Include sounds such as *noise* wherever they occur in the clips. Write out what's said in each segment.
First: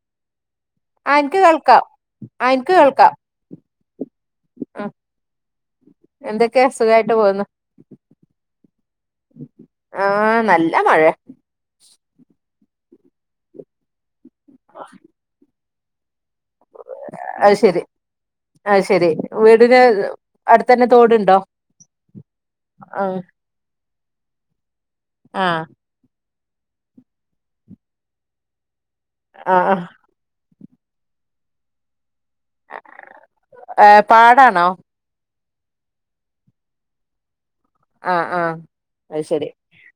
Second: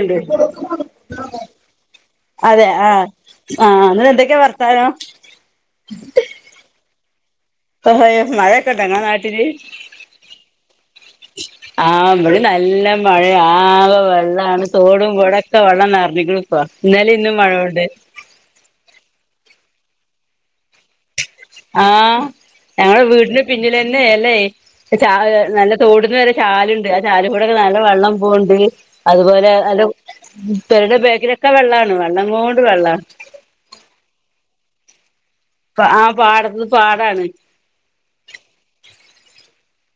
ഉണ്ട് ആ എനിക്ക് കേൾക്കാം ആ അതെ എനിക്ക് ആഹ കേൾക്കാം ആഹ നിങ്ങള് എന്തൊക്കെയാ വർത്താനം ഒക്കെ സുഖമായിട്ട് പോകുന്നു മഴയൊക്കെണ്ട നിങ്ങള നാട്ടില് ആഹ് നല്ല മഴയ ആഹ ഇവിടെ നല്ല മഴയാ ആകെ വെള്ളമാണ് തോടും കൊളൊ വെള്ളം നിറഞ്ഞു ക്ക്ണ് പ്പം ഇന്നലെയും ഇന്നും അത് ശരി മഴയുണ്ട് അത് ശെരി വീടിന് അടുത്ത് തന്നെ തോടുണ്ടോ ആഹ് ഞങ്ങളെ ആഹ് വീടിന് പിന്നിൽ തന്നെ അല്ലേ ആഹ് നല്ല തോടിനു നേരെ ചാലുണ്ട് ആ ചാലി കൂടൊക്കെ നല്ല വെള്ളം പോവണ്ട് അതുപോലെ നല്ല ആഹ് പിരയുടെ ബേക്കിലൊക്കെ വെള്ളാണ് വെള്ളം കൊണ്ട് വെള്ളം ഏഹ് പാടാണോ ആഹ് പാടത്ത് പാടാണ് ആഹ് ആഹ് അത് ശെരി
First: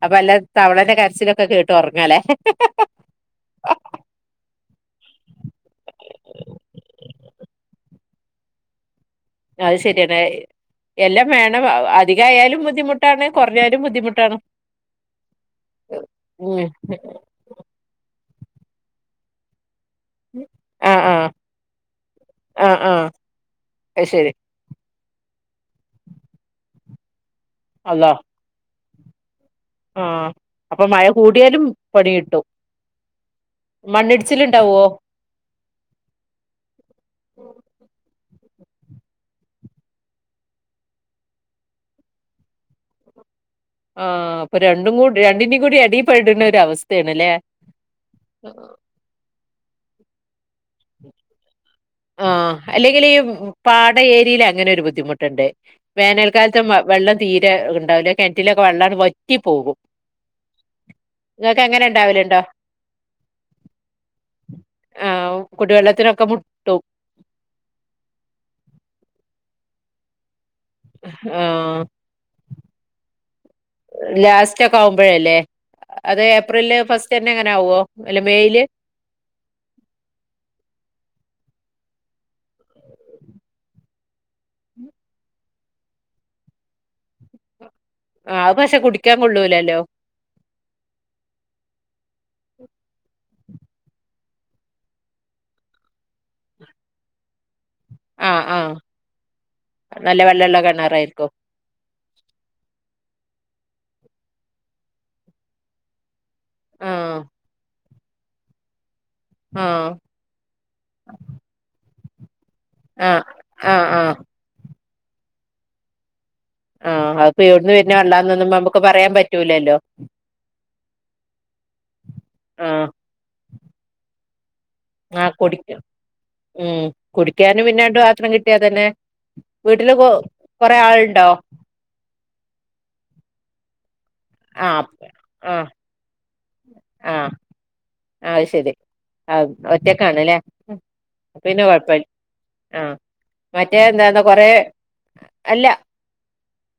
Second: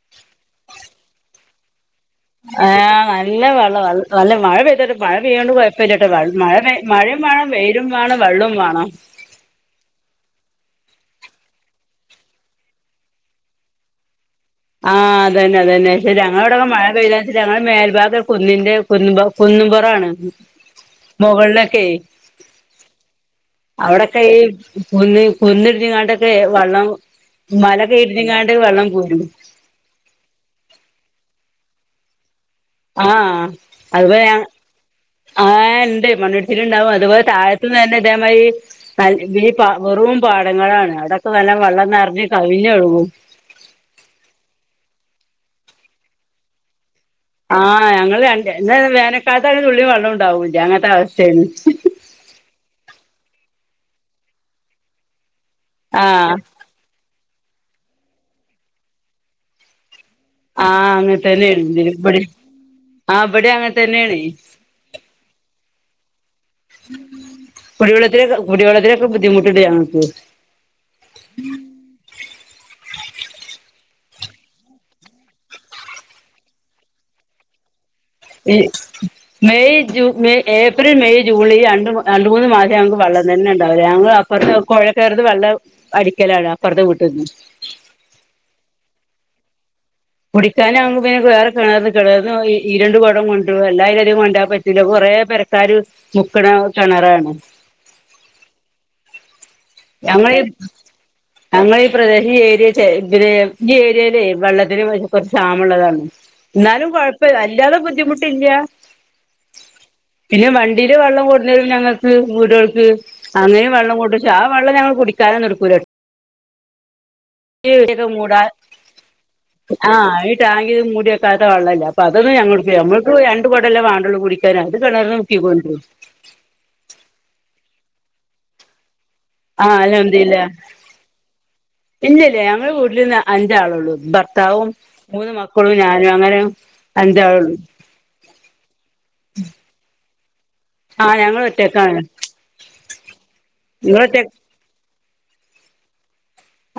അപ്പൊ അല്ല തവളാന്റെ കരച്ചിലൊക്കെ കേട്ട് ഉറങ്ങാലേ ആഹ നല്ല വെള്ളാത് നല്ല മഴ പെയ്തോട്ട് മഴ പെയ്യാണ്ട് കുഴപ്പമില്ലാട്ട മഴ മഴയും വേണം വെയിലും വേണം വെള്ളവും വേണം ആഹ് അത് ശരിയാണ് എല്ലാം വേണം അധികായാലും ബുദ്ധിമുട്ടാണ് കുറഞ്ഞാലും ബുദ്ധിമുട്ടാണ് ആഹ് അതെന്നെ അതെന്നെ ശരി ഉം ഞങ്ങളോവിടൊക്കെ മഴ പെയ്താ ഞങ്ങെ മേൽഭാഗം കുന്നിന്റെ കുന്നു കുന്നുംപുറാണ് ആഹ് ആഹ് മുകളിലൊക്കെ ആഹ് ആഹ് അത് അവിടൊക്കെ ശരി ഈ കുന്ന് കുന്നിടിഞ്ഞങ്ങാട്ടൊക്കെ വെള്ളം മലക്കെ അള്ളാ ഇടിഞ്ഞങ്ങാണ്ട് വെള്ളം പോരും. ആഹ് അപ്പൊ മഴ കൂടിയാലും പണി കിട്ടും. ആഹ് അതിപ്പം ഞങ്ങ് മണ്ണിടിച്ചിലുണ്ടാവോ ആഹ് ഇണ്ട് മണ്ണിടിച്ചിലുണ്ടാവും അതുപോലെ താഴത്തന്ന് തന്നെ അതേമാതിരി *unintelligible* വെറും പാടങ്ങളാണ് അവിടൊക്കെ നല്ല വെള്ളം നിറഞ്ഞ് കവിഞ്ഞൊഴുകും. ആഹ് അപ്പൊ രണ്ടും കൂ രണ്ടിന്റെകൂടി ഇടെപ്പെടുന്ന ഒരു അവസ്ഥയാണ്ല്ലേ. ആഹ് ഞങ്ങള് രണ്ട് എന്നാ വേനക്കാലത്ത് ഒരു തുള്ളി വെള്ളോം ഉണ്ടാവൂല്ല അങ്ങനത്തെ അവസ്ഥയാണ്. ആ അല്ലെങ്കിലും ഈ പാടം ഏരിയേൽ അങ്ങനെ ഒരു ബുദ്ധിമുട്ടുണ്ടേ ആഹ് വേനൽക്കാലത്ത് മ വെള്ളം തീരെ ഉണ്ടാവില്ല കിണറ്റിലൊക്കെ വെള്ളാങ് ട് വറ്റി പോകും. ആ അങ്ങനെ നിങ്ങൾക്ക് തന്നെയാണ് അങ്ങനെ ഇടെ ഉണ്ടാവലുണ്ടോ ആ ഇവിടെ അങ്ങനെ തന്നെയാണ്. ആഹ് കുടിവെള്ളത്തിനൊക്കെ മുട്ടും കുടിവെള്ളത്തിലെ കുടിവെള്ളത്തിലൊക്കെ ബുദ്ധിമുട്ടുണ്ട് ഞങ്ങക്ക്. ആഹ് ലാസ്റ്റ് ഒക്കെ ആവുമ്പോഴല്ലേ അതേ ഏപ്രില് ഫസ്റ്റ് തന്നെ അങ്ങനെ ആവോ. അല്ല മെയില് ശെരി മെയ് ജൂ മെയ് ഏപ്രിൽ മെയ് ജൂലൈ രണ്ട് മാ രണ്ട് മൂന്ന് മാസം ഞങ്ങക്ക് വെള്ളം തന്നെ ഉണ്ടാവില്ല ഞങ്ങളപ്പ പുറത്ത് കൊഴകിറിത് വെള്ളം അടിക്കലാണ് അപ്പറത്ത് വീട്ടിന്ന് - ആഹ് ത് പക്ഷെ കുടിക്കാൻ കൊള്ളൂലല്ലോ കുടിക്കാനാകുമ്പോ വേറെ കിണറ് കിണറ് ഈ രണ്ട് കുടം കൊണ്ടു എല്ലായിരും കൊണ്ടാൻ പറ്റ് ഇല്ല കൊറേ പെരക്കാര് മുക്കണ കിണറാണ് ആ ആ ഞങ്ങൾ കിണറായിരിക്കും ഞങ്ങൾ ഈ പ്രദേശം ഈ ഏരിയ ചെ ഇ ഈ ഏരിയയിലേ വെള്ളത്തിന് *unintelligible* കുറച്ച് ക്ഷാമുള്ളതാണ്. എന്നാലും ആഹ് കുഴപ്പില്ല അല്ലാതെ ബുദ്ധിമുട്ടില്ല. ആഹ് പിന്നെ വണ്ടിയില് വെള്ളം കൊണ്ടുരും ഞങ്ങൾക്ക് വീടുകൾക്ക് ആഹ് അങ്ങനെയും ആഹ് വെള്ളം ആഹ് കൊണ്ട് ക്ഷാമ് വെള്ളം ഞങ്ങള് കുടിക്കാനൊന്നുടുക്കൂല്ല ആഹ് അ *unintelligible* പറ്റൂലല്ലോ ആഹ് ഈടാങ്കിത് മൂടിക്കാത്ത വെള്ളല്ല അപ്പ അതൊന്ന് ഞങ്ങ ആഹ് ഞമ്മൾക്ക് രണ്ട് കുടല്ലേ വാണ്ടൊള്ളൂ കുടി *unintelligible* ആഹ് കുടിക്കും ഉം കുടിക്കാനും പിന്നെ രണ്ട് പാത്രം കിട്ടിയാതന്നെ ആഹ് വീട്ടില് കൊ അൽഹംദുലില്ലാഹ് കൊറെ ആളുണ്ടോ?. ഇല്ലില്ല ഞങ്ങൾ വീട്ടിൽന്ന് അഞ്ചാളുള്ളു ഭർത്താവും ആഹ് മൂന്ന് ആഹ് മക്കളും ഞാനും അങ്ങനെ - - അഞ്ചാളുള്ളു ആ ശരി ആ ഒറ്റക്കാണല്ലേ? ഉം ആഹ് ഞങ്ങള് പിന്നെ കൊഴപ്പൽ ഒറ്റക്കാണ് ആഹ് മറ്റേ നിങ്ങള് ഒറ്റ എന്താന്ന് കൊറേ അല്ല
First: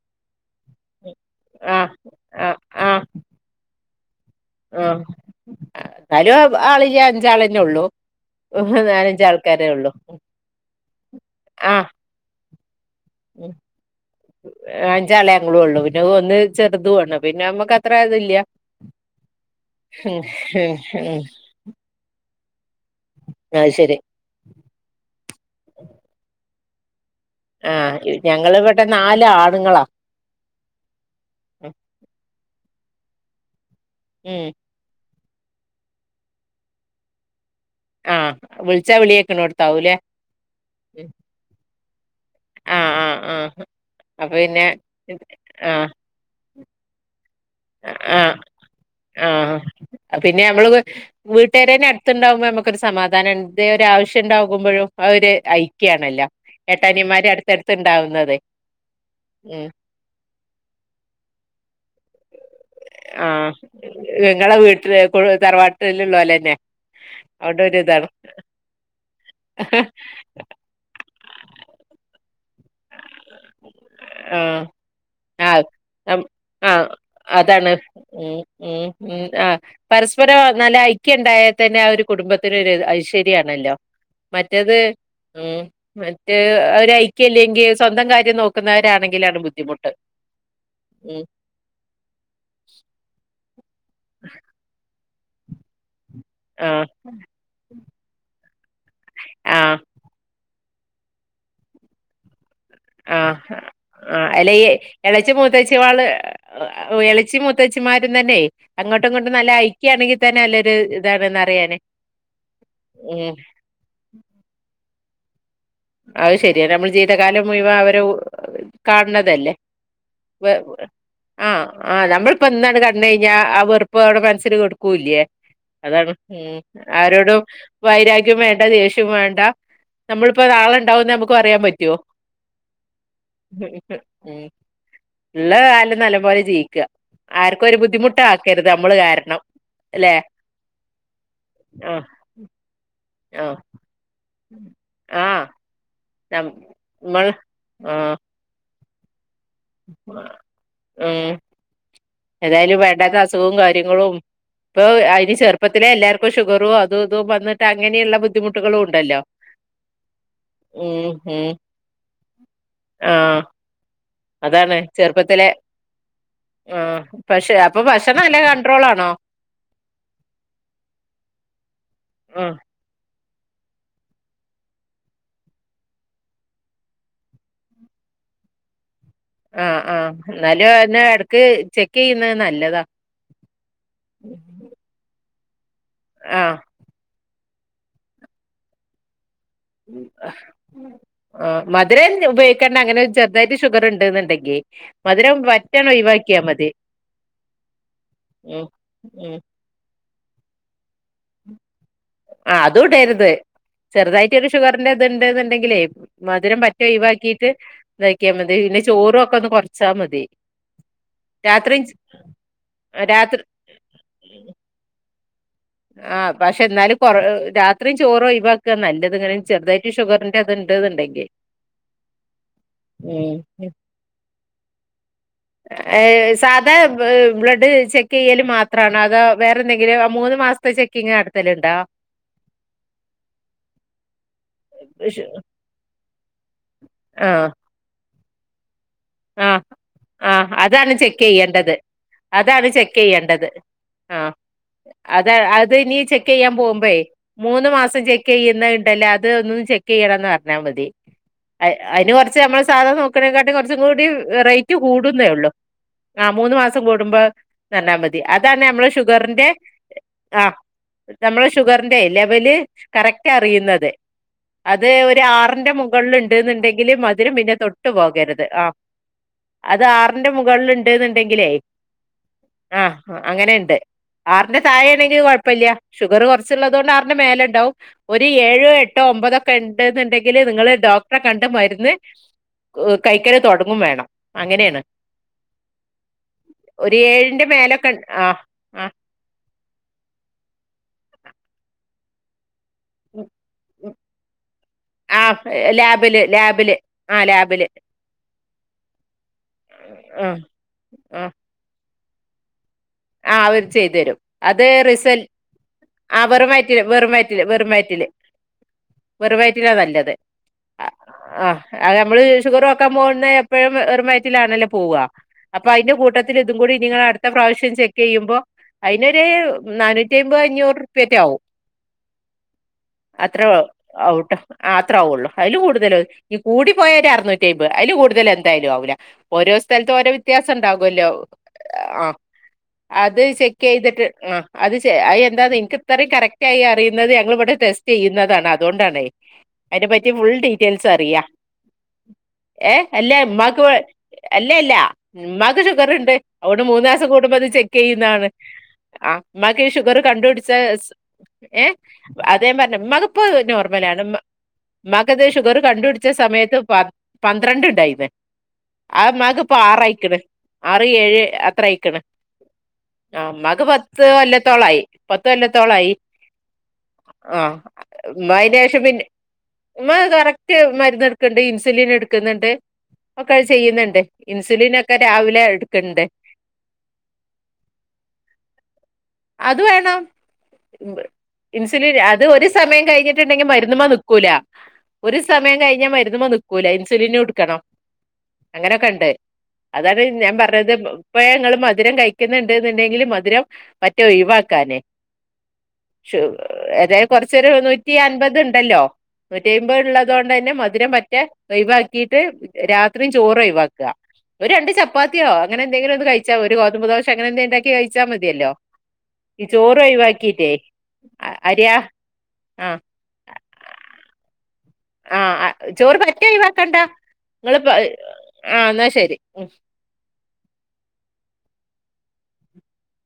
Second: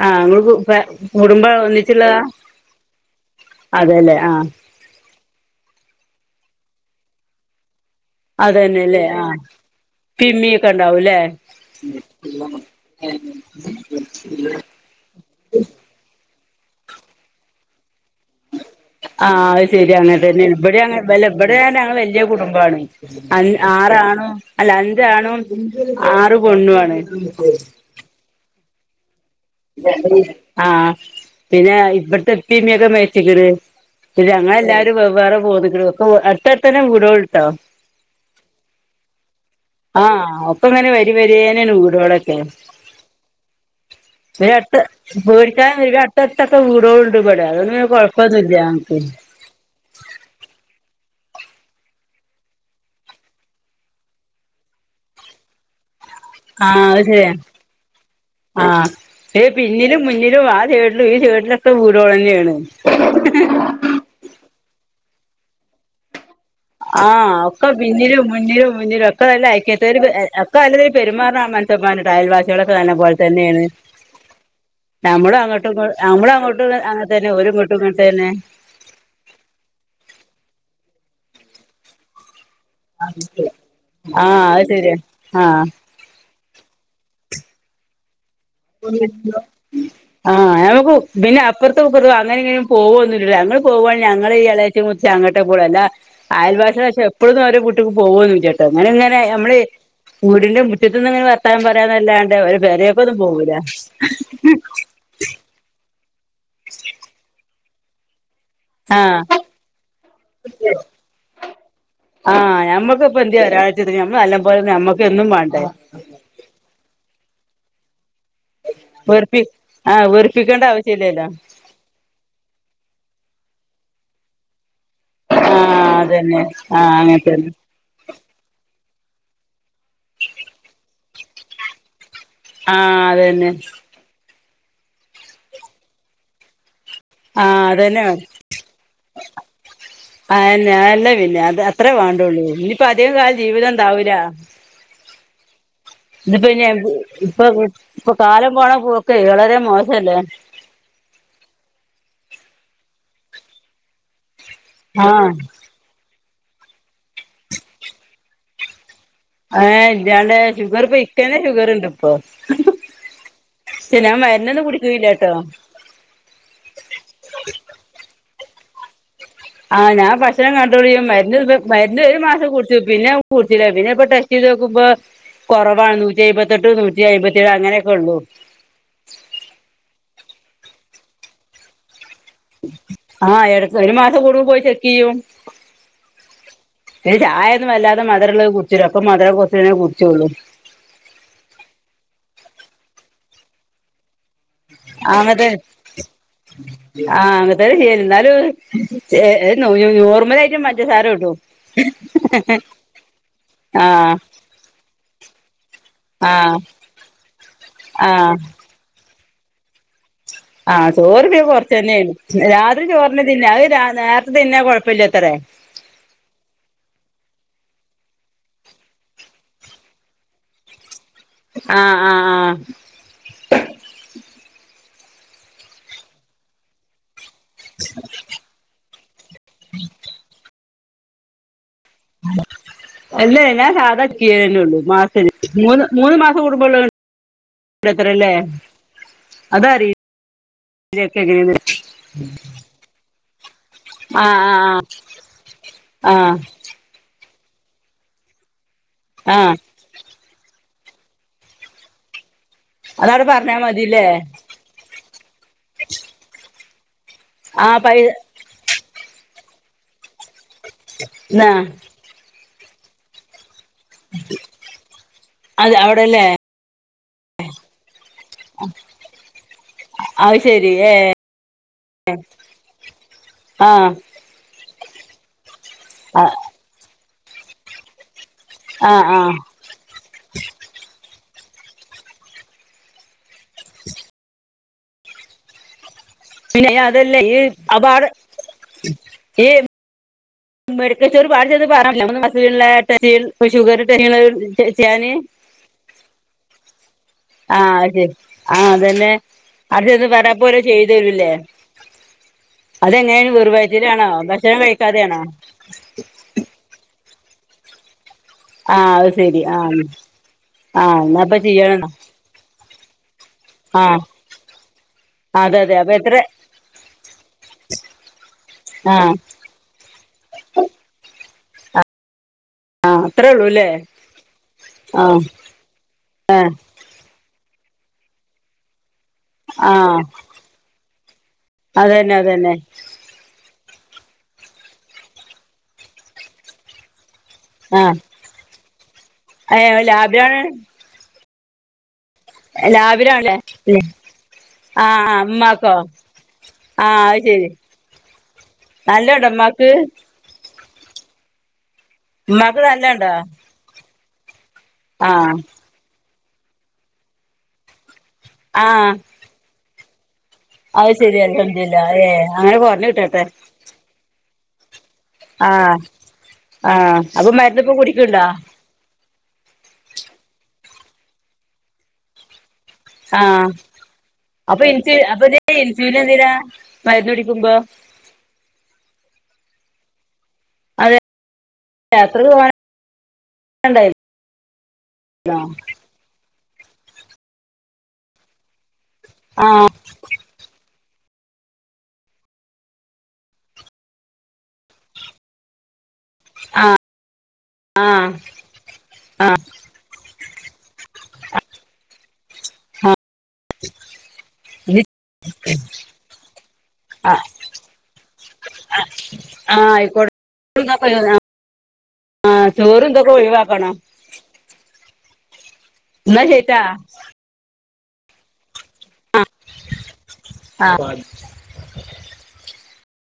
ആഹ് ഇങ്ങൾക്ക് ഇപ്പ കുടുംബം ആഹ് ഒന്നിച്ചുള്ളതാ ആഹ് ആഹ് അതെല്ലേ ആഹ് ആഹ് എന്നാലും ആളില്ലാ അഞ്ചാളന്നെ ഉള്ളു. അതേന്നല്ലേ ആഹ് പിന്നേക്കെ ഇണ്ടാവൂല്ലേ. മ്ഹ് *unintelligible* *unintelligible* ഞങ്ങളും ഉള്ളു പിന്നെ ഒന്ന് ചെറുതും ആണ്‌ പിന്നെ നമ്മക്ക് അത്ര ഇതില്യ ആഹ് അത് ശരി അങ്ങനെ തന്നേണ് ഇവിടെ അങ്ങനെ ഉം വല്ല ഇവിടെ ഞങ്ങള് വല്യ കുടുംബാണ്. അൻ അത് ശരി ആറ് ആണും അല്ല അഞ്ച് ആണും ആറ് പെണ്ണും ആണ്. ആഹ് *unintelligible* ഞങ്ങള് ഇവിടെ നാല് ആ ആഹ് പിന്നെ *unintelligible* മേച്ചേക്കണ് *unintelligible* ഉം ഞങ്ങള് എല്ലാരും വെവ്വേറെ പോന്ന്ക്കണു *unintelligible* അടുത്തടുത്തന്നെ വീടുകള്ട്ടൊ ആഹ് വിളിച്ചാ വിളിയേക്കണോടുത്താവൂലേ ആഹ് ഒപ്പം ഇങ്ങനെ വരി വരിയാനാണ് വീടുകളൊക്കേ ആഹ് ആഹ് ആഹ് അപ്പൊ *unintelligible* പിന്നെ പേടിക്കാനൊന്നും ആഹ് ഇല്ല അടുത്തടുത്തക്കെ വീടുകളുണ്ട് ഇവിടെ അത് *unintelligible* ആഹ് ആഹ് അഹ് പിന്നെ അമ്മള് വീട്ടുകാര് തന്നെ അടുത്തുണ്ടാവുമ്പോ നമ്മക്കൊരു സമാധാനം എന്തേ ഒരു ആവശ്യം ഉണ്ടാകുമ്പഴും ആ ഒരു ഐക്യാണല്ലോ ആഹ് അത് ശരിയ ഏട്ടാനിയന്മാര് അടുത്തടുത്ത് ഉണ്ടാവുന്നത് ആഹ് *unintelligible* ഉം പിന്നിലും മുന്നിലും ആദ്യാ *unintelligible* ഈ സൈഡിലൊക്ക വീടുകള് തന്നെയാണ് ആഹ് നിങ്ങളെ വീട്ടില് എപ്പൊഴും ഒരു തറവാട്ടില് ഇള്ള പോലെന്നെ. ആഹ് ഒക്ക പിന്നിലും മുന്നിലും മുന്നിലും ഒക്കെ നല്ല ഐക്യത്തോരിത് *unintelligible* നല്ല രീതിൽ പെരുമാറാണ മനുഷന്മാരുണ്ട് അയൽവാസികളൊക്കെ തന്ന പോലെ തന്നേണ് ആഹ് നമ്മള് ആ അങ്ങോട്ടും ഇങ്ങോ അം, നമ്മള് അങ്ങോട്ടും അങ്ങന തന്നെ ഒരു ഇങ്ങോട്ടും ഇങ്ങനെ തന്നെ മ്ഹ് മ്ഹ് ആഹ് പരസ്പരം നല്ല ഐക്യം ഉണ്ടായാൽ തന്നെ ആ ഒരു കുടുംബത്തിനൊരു ഐശ്വര്യാണല്ലോ ആഹ് അത് മറ്റത് ശരിയാ ഉം ആഹ് മറ്റേ അവര് ഐക്യമില്ലെങ്കി സ്വന്തം കാര്യം നോ ആഹ് അത് നമുക്കു ഉം പിന്ന അപ്പറത്തും ഇപ്പറത്തും അങ്ങനെ എങ്ങനേം പോവൊന്നുമില്ല ഞങ്ങള് പോവാണേ ഞങ്ങള് ഈ എളയച്ചി മുത്തച്ചി അങ്ങട്ട് പോവുള്ളു അല്ലാ അയൽ ആ വാസി വച്ചാൽ എപ്പഴൊന്നും അവര വീട്ടിക്ക് പോവോന്നും ഇല്ലേട്ട അങ്ങനെ ഇങ്ങനെ നമ്മള് ആ വീടിന്റെ *unintelligible* മുറ്റത്ത് നിന്നങ്ങനെ വർത്താനം പറയാന്നല്ലാണ്ട് ഓരെ പെരേക്കൊന്നും പോവൂല അയിലെ ഇയ്യേ എളെച്ചി മൂത്തേച്ചി വാള് എളെച്ചി മൂത്തേച്ചിമാരും തന്നെ. അങ്ങോട്ടും ആഹ് ഇങ്ങോട്ടും നല്ല ഐക്യാണെങ്കിൽ തന്നെ നല്ലൊരു ഇതാണെന്ന് പറയാന് ആഹ് ഞമ്മക്കിപ്പ ഉം *unintelligible* ഞമ്മള് നല്ല പോലന്നെ നമ്മക്ക് എന്നും വാണ്ടേ. അത് ശരിയ നമ്മള് ജീവിതകാലം മുഴുവൻ അവരൊവ് വെറുപ്പി കാൺണതല്ലേ ആഹ് വെ വെറുപ്പിക്കേണ്ട ആവശ്യല്ലല്ലോ ആഹ് ആഹ് നമ്മളിപ്പോ ഇന്ന് അങ്ങട് കണ്ട് കഴിഞ്ഞാ ആ വെറുപ്പ് അവിടെ മനസ്സില് കെടു ക്കൂല്യേ ആഹ് അതാണ് അതന്നെ ഉം ആഹ് ആരോടും അങ്ങൻത്തന്നെ വൈരാഗ്യോം വേണ്ട ദേശ്യോം വേണ്ട. ഇപ്പ ഇത് ആളെണ്ടാവോന്ന് നമുക്കും അറിയാൻ പറ്റുവോ? ആഹ് അതന്നെ ഉം ഇള്ള കാലം നല്ല പോലെ ജീവിക്കാ ആഹ് ആർക്കും ഒരു അതന്നെ ബുദ്ധിമുട്ട് ആക്കരുത് അമ്മള് കാരണം. അല്ലെ അതന്നാ അല്ല പിന്നെ അത് അത്രേ ആഹ് വേണ്ടുള്ളൂ ഇനി ഇപ്പ അധികം കാലം ആഹ് ജീവിതം ഇണ്ടാവൂല ആഹ് ഇത് പിന്നെ നമ്മൾ ഇപ്പൊ ഇപ്പൊ ആഹ് കാലം പോണ പോക്കെ വളരെ മോശല്ലേ ഉം ഏതായാലും വേണ്ടത്ത അസുഖോം കാര്യങ്ങളും ഇപ്പൊ ആഹ് അതിന് ചെറുപ്പത്തിലെ എല്ലാർക്കും ഷുഗറൂം *unintelligible* വന്നിട്ട് അങ്ങനെയുള്ള ബുദ്ധിമുട്ടുകളും ഉണ്ടല്ലോ ഏഹ് ഇജാണ്ടേ ഷുഗറിപ്പം ഉം ഇക്കന്നെ ഉം ഷുഗറുണ്ടിപ്പൊ ആഹ് *unintelligible* ഞാൻ മരുന്നൊന്നും അതാണ് കുടിക്കുകില്ലാട്ടോ. ചെറുപ്പത്തിലെ ആഹ് പക്ഷെ അപ്പൊ ഭക്ഷണം എല്ലാം കണ്ട്രോളാണോ. ആഹ് ഞാൻ ഭക്ഷണം കൺട്രോളെയ്യും മരുന്ന് ഇപ്പം മരുന്ന് ഒരു മാസം ആഹ് കുടിച്ചു പിന്നെ കുടിച്ചില്ല പിന്നെ ഇപ്പ ടെസ്റ്റ് ചെയ്തു നോക്കുമ്പൊ കൊറവാണ് നൂറ്റി എഴുപത്തെട്ട് നൂറ്റി അയിമ്പത്തി ഏഴ് അങ്ങനെയൊക്കെ ഒള്ളൂ. അഹ് അഹ് ഇന്നാലും അയ്ന് എടക്ക് ചെക്ക് ചെയ്യുന്നത് നല്ലതാ. ആഹ്. എടക്ക് ഒരു മാസം കൂടുമ്പോ പോയി ചെക്കെയ്യും. ആഹ്. ചായൊന്നു വല്ലാതെ മധുര ഉളളത് കുട്ച്ചൂല അപ്പൊ മധുര ആഹ് മധുരം ഉപയോഗിക്കെണ്ട അങ്ങനെ ചെറ്തായിട്ട് ഷുഗർ ഇണ്ട് ന്ന്ണ്ടെങ്കി ആ *unintelligible* അ ഇങ്ങത്തെ ആഹ് അത് *unintelligible* ഇന്നാലു ഉം *unintelligible* ഉം നോർമലായിട്ട് പഞ്ചസാര ഇടും ആഹ് അതും ഇടര്ത്. ആഹ് ചെറുതായിട്ട് ഒരു ഷുഗറിന്റെ ഇത് ഇണ്ട് ന്ന്ണ്ടെങ്കിലേ ആഹ് മധുരം പറ്റെ ഒഴിവാക്കീട്ട് ഇതാക്കിയാ ആഹ് മതി. പിന്നെ ചോറും ഒക്കെ ഒന്ന് കൊറച്ചാ മതി. ആഹ് ചോറ് പിന്നെ രാത്രി കൊറ്ച്ചെന്നേനി. രാത്രി ചോറിന് തിന്ന രാത്രി അത് നേരത്തെ തിന്നാ കൊഴ്. പുല്ലത്തെറ ആഹ് പക്ഷെ ഇന്നാലും കൊറ് രാത്രി ചോറ് ഒഴിവാക്ക നല്ലത് ഇങ്ങനെ ചെറ്തായിട്ട്- ഈ ഷുഗറിന്റെ ഇത്ണ്ട്ന്ന്ണ്ടെങ്കി ആഹ് ആഹ് ആഹ് ഉം. ഏഹേ. സാധാ- ബ്ലഡ് ചെക്കെയ്യല് മാത്രാണോ. അതോ വേറെ എന്തെങ്കിലും മൂന്ന് മാസ്ത്തെ ചെക്കിങ്ങ് നടത്തല്ണ്ടോ? അല്ലെയ് ഞാൻ സാധാ ചെക്ക് ചെയ്യലൊള്ളൂ മാസ് *unintelligible* മൂന്ന് മൂന്ന് മാസം കൂടുമ്പോള്ള ആഹ് *unintelligible* ത്രല്ലേ ആഹ് അതറിയില്ലക്കെ ആഹ് അതാണ് ചെക്ക് എങ്ങനെയന്ന് ചെയ്യേണ്ടത്. അതാണ് ചെക്ക് ചെയ്യേണ്ടത്. ആഹ്! അത അത് ഇനി ആഹ് ആഹ് ചെക്കെയ്യാൻ പോകുമ്പഴെ മൂന്ന് മാസം ചെക്ക് ചെയ്യുന്ന ഹ് ഇണ്ടല്ലേ അത് ആഹ് ആഹ് ഒന്ന് ചെക്ക് ചെക്ക് ചെയ്യണംന്ന് പറഞ്ഞാ മതി അയ്ന് കൊറ്ച്ച് നമ്മൾ സാധാ അതവിടെ നോക്കണെക്കാട്ടി പറഞ്ഞാ കൊറ്ച്ചും മതില്ലേ കൂടി റൈറ്റ് കൂടുന്നെ ഒള്ളൂ. ആഹ് മൂന്നു മാസം കൂടുമ്പോൾ ആ ചെന്നാ പൈ മതി ഇതാണ് നമ്മളെ ഷുഗറിന്റെ ആഹ് നമ്മളെ ഷുഗറിന്റെ- ലെ ലെവല് കറക്റ്റ് അറിയുന്നത് അത് ഒരു ആറ്ന്റെ അത് മുകളിൽ അവിടെല്ലേ ഉണ്ട്ന്നുണ്ടെങ്കില് മധിരം പിന്നെ തൊട്ടു പോകരുത് അതെ! അഹ് അത് ആറ്ന്റെ മുകളിൽ ഇണ്ട്ന്നുണ്ടെങ്കിലേ- എ അഹ്! അങ്ങനേ ഇണ്ട്. ആറിന്റെ തായേ ആണെങ്കിലു കൊഴപ്പല്ല. ഷുഗർ കൊറ്ച്ച്ള്ളതോണ്ട് ആറിന്റെ മേലെ ഇണ്ടാവും ഒരു ഏഴോ, എട്ടോ, ആഹ് ആഹ് ഒമ്പതൊക്കെ ഇണ്ട്ന്ന് ഇണ്ടെങ്കില് നിങ്ങള് ഡോക്ടറെ കണ്ട് മരുന്ന് കൈക്കല് തൊടങ്ങും വേണം. അങ്ങനേണ്. പിന്നെ അതല്ലേ ഈ ഏഴിന്റെ മേലൊക്കെ അപാടെ ആ ആ ഏഹ് മെഡിക്കച്ചോറെ *unintelligible* പാടിച്ചത് പറാ ന *unintelligible* ഷുഗർ ടെസ്റ്റ്‌ ടെസ്റ്റ്‌ ചെയ്യാന് ആഹ് ലാബില് ലാബില് ആ ലാബില് ആഹ്! അഹ് ശെരി ആഹ് ആതെന്നെ അജൊന്ന് പറ്ന്ന ആഹ് പോല് ചെയ്തരൂല്ലേ ആഹ് ആഹ് അവര് ചെയ്തരും. ഭക്ഷണം അത് റിസൽ കഴിക്കാതെയാണോ ആഹ് വെറും വയറ്റില് വെറുംവയറ്റില് വെറും വയറ്റില് ആഹ് അത് ശരി വെറുവയറ്റിലാ ആഹ് നല്ലത്! ആഹ് എന്നാപ്പൊ ആഹ് ചെയ്യണം നമ്മള് ഷുഗറോക്ക- ക്കാപോന്നെ എപ്പഴും ആഹ് വെറും വയറ്റിലാണല്ലോ പോവ. അതെ അപ്പൊ അതെ അയ്ന്റെ എത്ര കൂട്ടത്തില് അതും കൂടി നിങ്ങള് അടുത്ത പ്രാവശ്യം ചെക്ക് ചെയ്യുമ്പ ആഹ് അയ്നൊരു നാനൂറ്റി അമ്പത് അഞ്ഞൂറ്പ്യേറ്റെ ആവും ആഹ് അത്രേ അത്ര ഉള്ളൂല്ലേ *unintelligible* ഔട്ട് അത്ര ആഹ് ആവൊള്ളൂ. അയ്ല് കൂടുതല് ഈ കൂടി- പോയ അറുന്നൂറ്റി അയ്മ്പത്. അയ്ല് കൂടുതല് എന്തയാലും ആവുല ഓരോ സ്ഥല്ത്തും ആഹ് ഓരോ വ്യത്യാസം ഇണ്ടാകൊല്ലോ അഹ്. അതന്നെ അതന്നെ അത് ചെ ചെയ്തിട്ട് ആഹ് അത് അ എന്താ ഇൻക്ക് ഇത്രയും കറക്റ്റ് ആയി അറിയുന്നത് ഞങ്ങള് ഇവിടെടെസ്- ആഹ് യ്യൂന്നതാണ്. അതുകൊണ്ടാണേ ഏഹ് അതിനെ പറ്റി ഫുൾ ലാബിലാണ് ഡീറ്റെൽസ് അറിയാ ഏഹ് അല്ലേ ഇമ്മാക്ക് ലാബിലാണല്ലേ അല്ല എല്ല ആഹ് ആഹ് ഉമ്മാക്ക് ഉമ്മാക്കോ ഷുഗറ്ണ്ട്. അ ഒണ്ട് മൂന്ന് ആഹ് മാസം കൂടുമ്പോ അത് ശരി ചെക്ക് ചെയ്യുന്നആണ് ആഹ് ഉമ്മാക്ക് ഷുഗർ കണ്ടുപിടിച്ച ഏഹ്. ഉമ്മാക്ക് വേദന ഉണ്ടാ ഇപ്പൊ നോർമലാണ് മ്മാ ഉമ്മാക്കിത് ഷുഗർ കണ്ടുപിടിച്ച സമയത്ത് പന്ത്രണ്ട് ഉണ്ടായിരുന്നെ ആഹ് ഉമ്മാക്ക് ഇപ്പ ആറായിക്ക്ണ് ആറ് അത് ശരി ഏഴ് അൽഹംദുലില്ലാ അത്രായിക്ക്ണ് ഏഹ് അങ്ങനെ കൊറഞ്ഞ് കിട്ടട്ടെ ഉമ്മാക്ക് പത്ത് കൊല്ലത്തോളായി പത്ത് ആഹ് കൊല്ലത്തോളായി ആഹ് അത് മരന്ന്പ്പൊ കുടിക്ക്ണ്ടാ അതിന് ശേഷം പിന്നെ ഉമ്മ കറക്റ്റ് മരുന്ന് എടുക്ക്ണ്ട് ഇൻസുലിൻ എടുക്കുന്നുണ്ട് ഒക്കെ ആഹ് ചെയ്യുന്നുണ്ട് അപ്പൊ ഇൻസുലിൻ ഇൻസു ഒക്കെ അപ്പൊ ഇത് രാവിലെ ഇൻസുലിൻ എടുക്കണ്ട് എന്തിനാ മരുന്ന് കുടിക്കുമ്പോ അത് വേണം അതെ ഇൻസുലിൻ അത് യാത്രക്ക് ഒരു സമയം കഴിഞ്ഞിട്ട്ണ്ടെങ്കി മരുന്ന്മെ പോവാനുണ്ടായി നിക്കുല ഒരു സമയം കഴിഞ്ഞ മരുന്നുമെ നിക്കൂല ഇൻസുലിന് എടുക്കണം അങ്ങനെയൊക്കെ ഇണ്ട് ആഹ് അതാണ് ഞാൻ പറഞ്ഞത് ഇപ്പ ഞങ്ങള് മധുരം കഴിക്ക്ന്ന്ണ്ട് ന്ന്ണ്ടെങ്കില് മധ് രം പറ്റ ഒഴിവാക്കാനെ ഏതായാലു കൊറചൊരു നൂറ്റി ആഹ് അൻപത് ഇണ്ടല്ലോ നൂറ്റി കയ്മ്പള്ളതോണ്ടഞ്ഞെ മധുരം പറ്റേ ഒയ് വാക്കിട്ട് രാത്രി ചോറ് ഒയ് വാക്ക ഒര് രണ്ട് ഇനി ചപ്പാത്തിയോ അങ്ങനെ എന്തെകിലൊ ഒന്ന് കഴിച്ചാ ഒര് കോതബ് ദോഷ ആഹ് അങ്ങനെന്തന്താക്കി കഴ്ച്ചാ മതിയല്ലോ ഇചോറ് ആയിക്കോട്ടെ ഒയവാക്കിട്ടേ അരിയാ ആഹ് ആ ചോറ് ഇത്ക്കെ ഒഴിവാക്കണം ആഹ് ചോറ്പ്പ എന്നാ പറ്റേ ശരിട്ടാ അഴിവാക്കണ്ടാ നിങ്ങള്പ്പ ആഹ് ന്നാശരി ആഹ്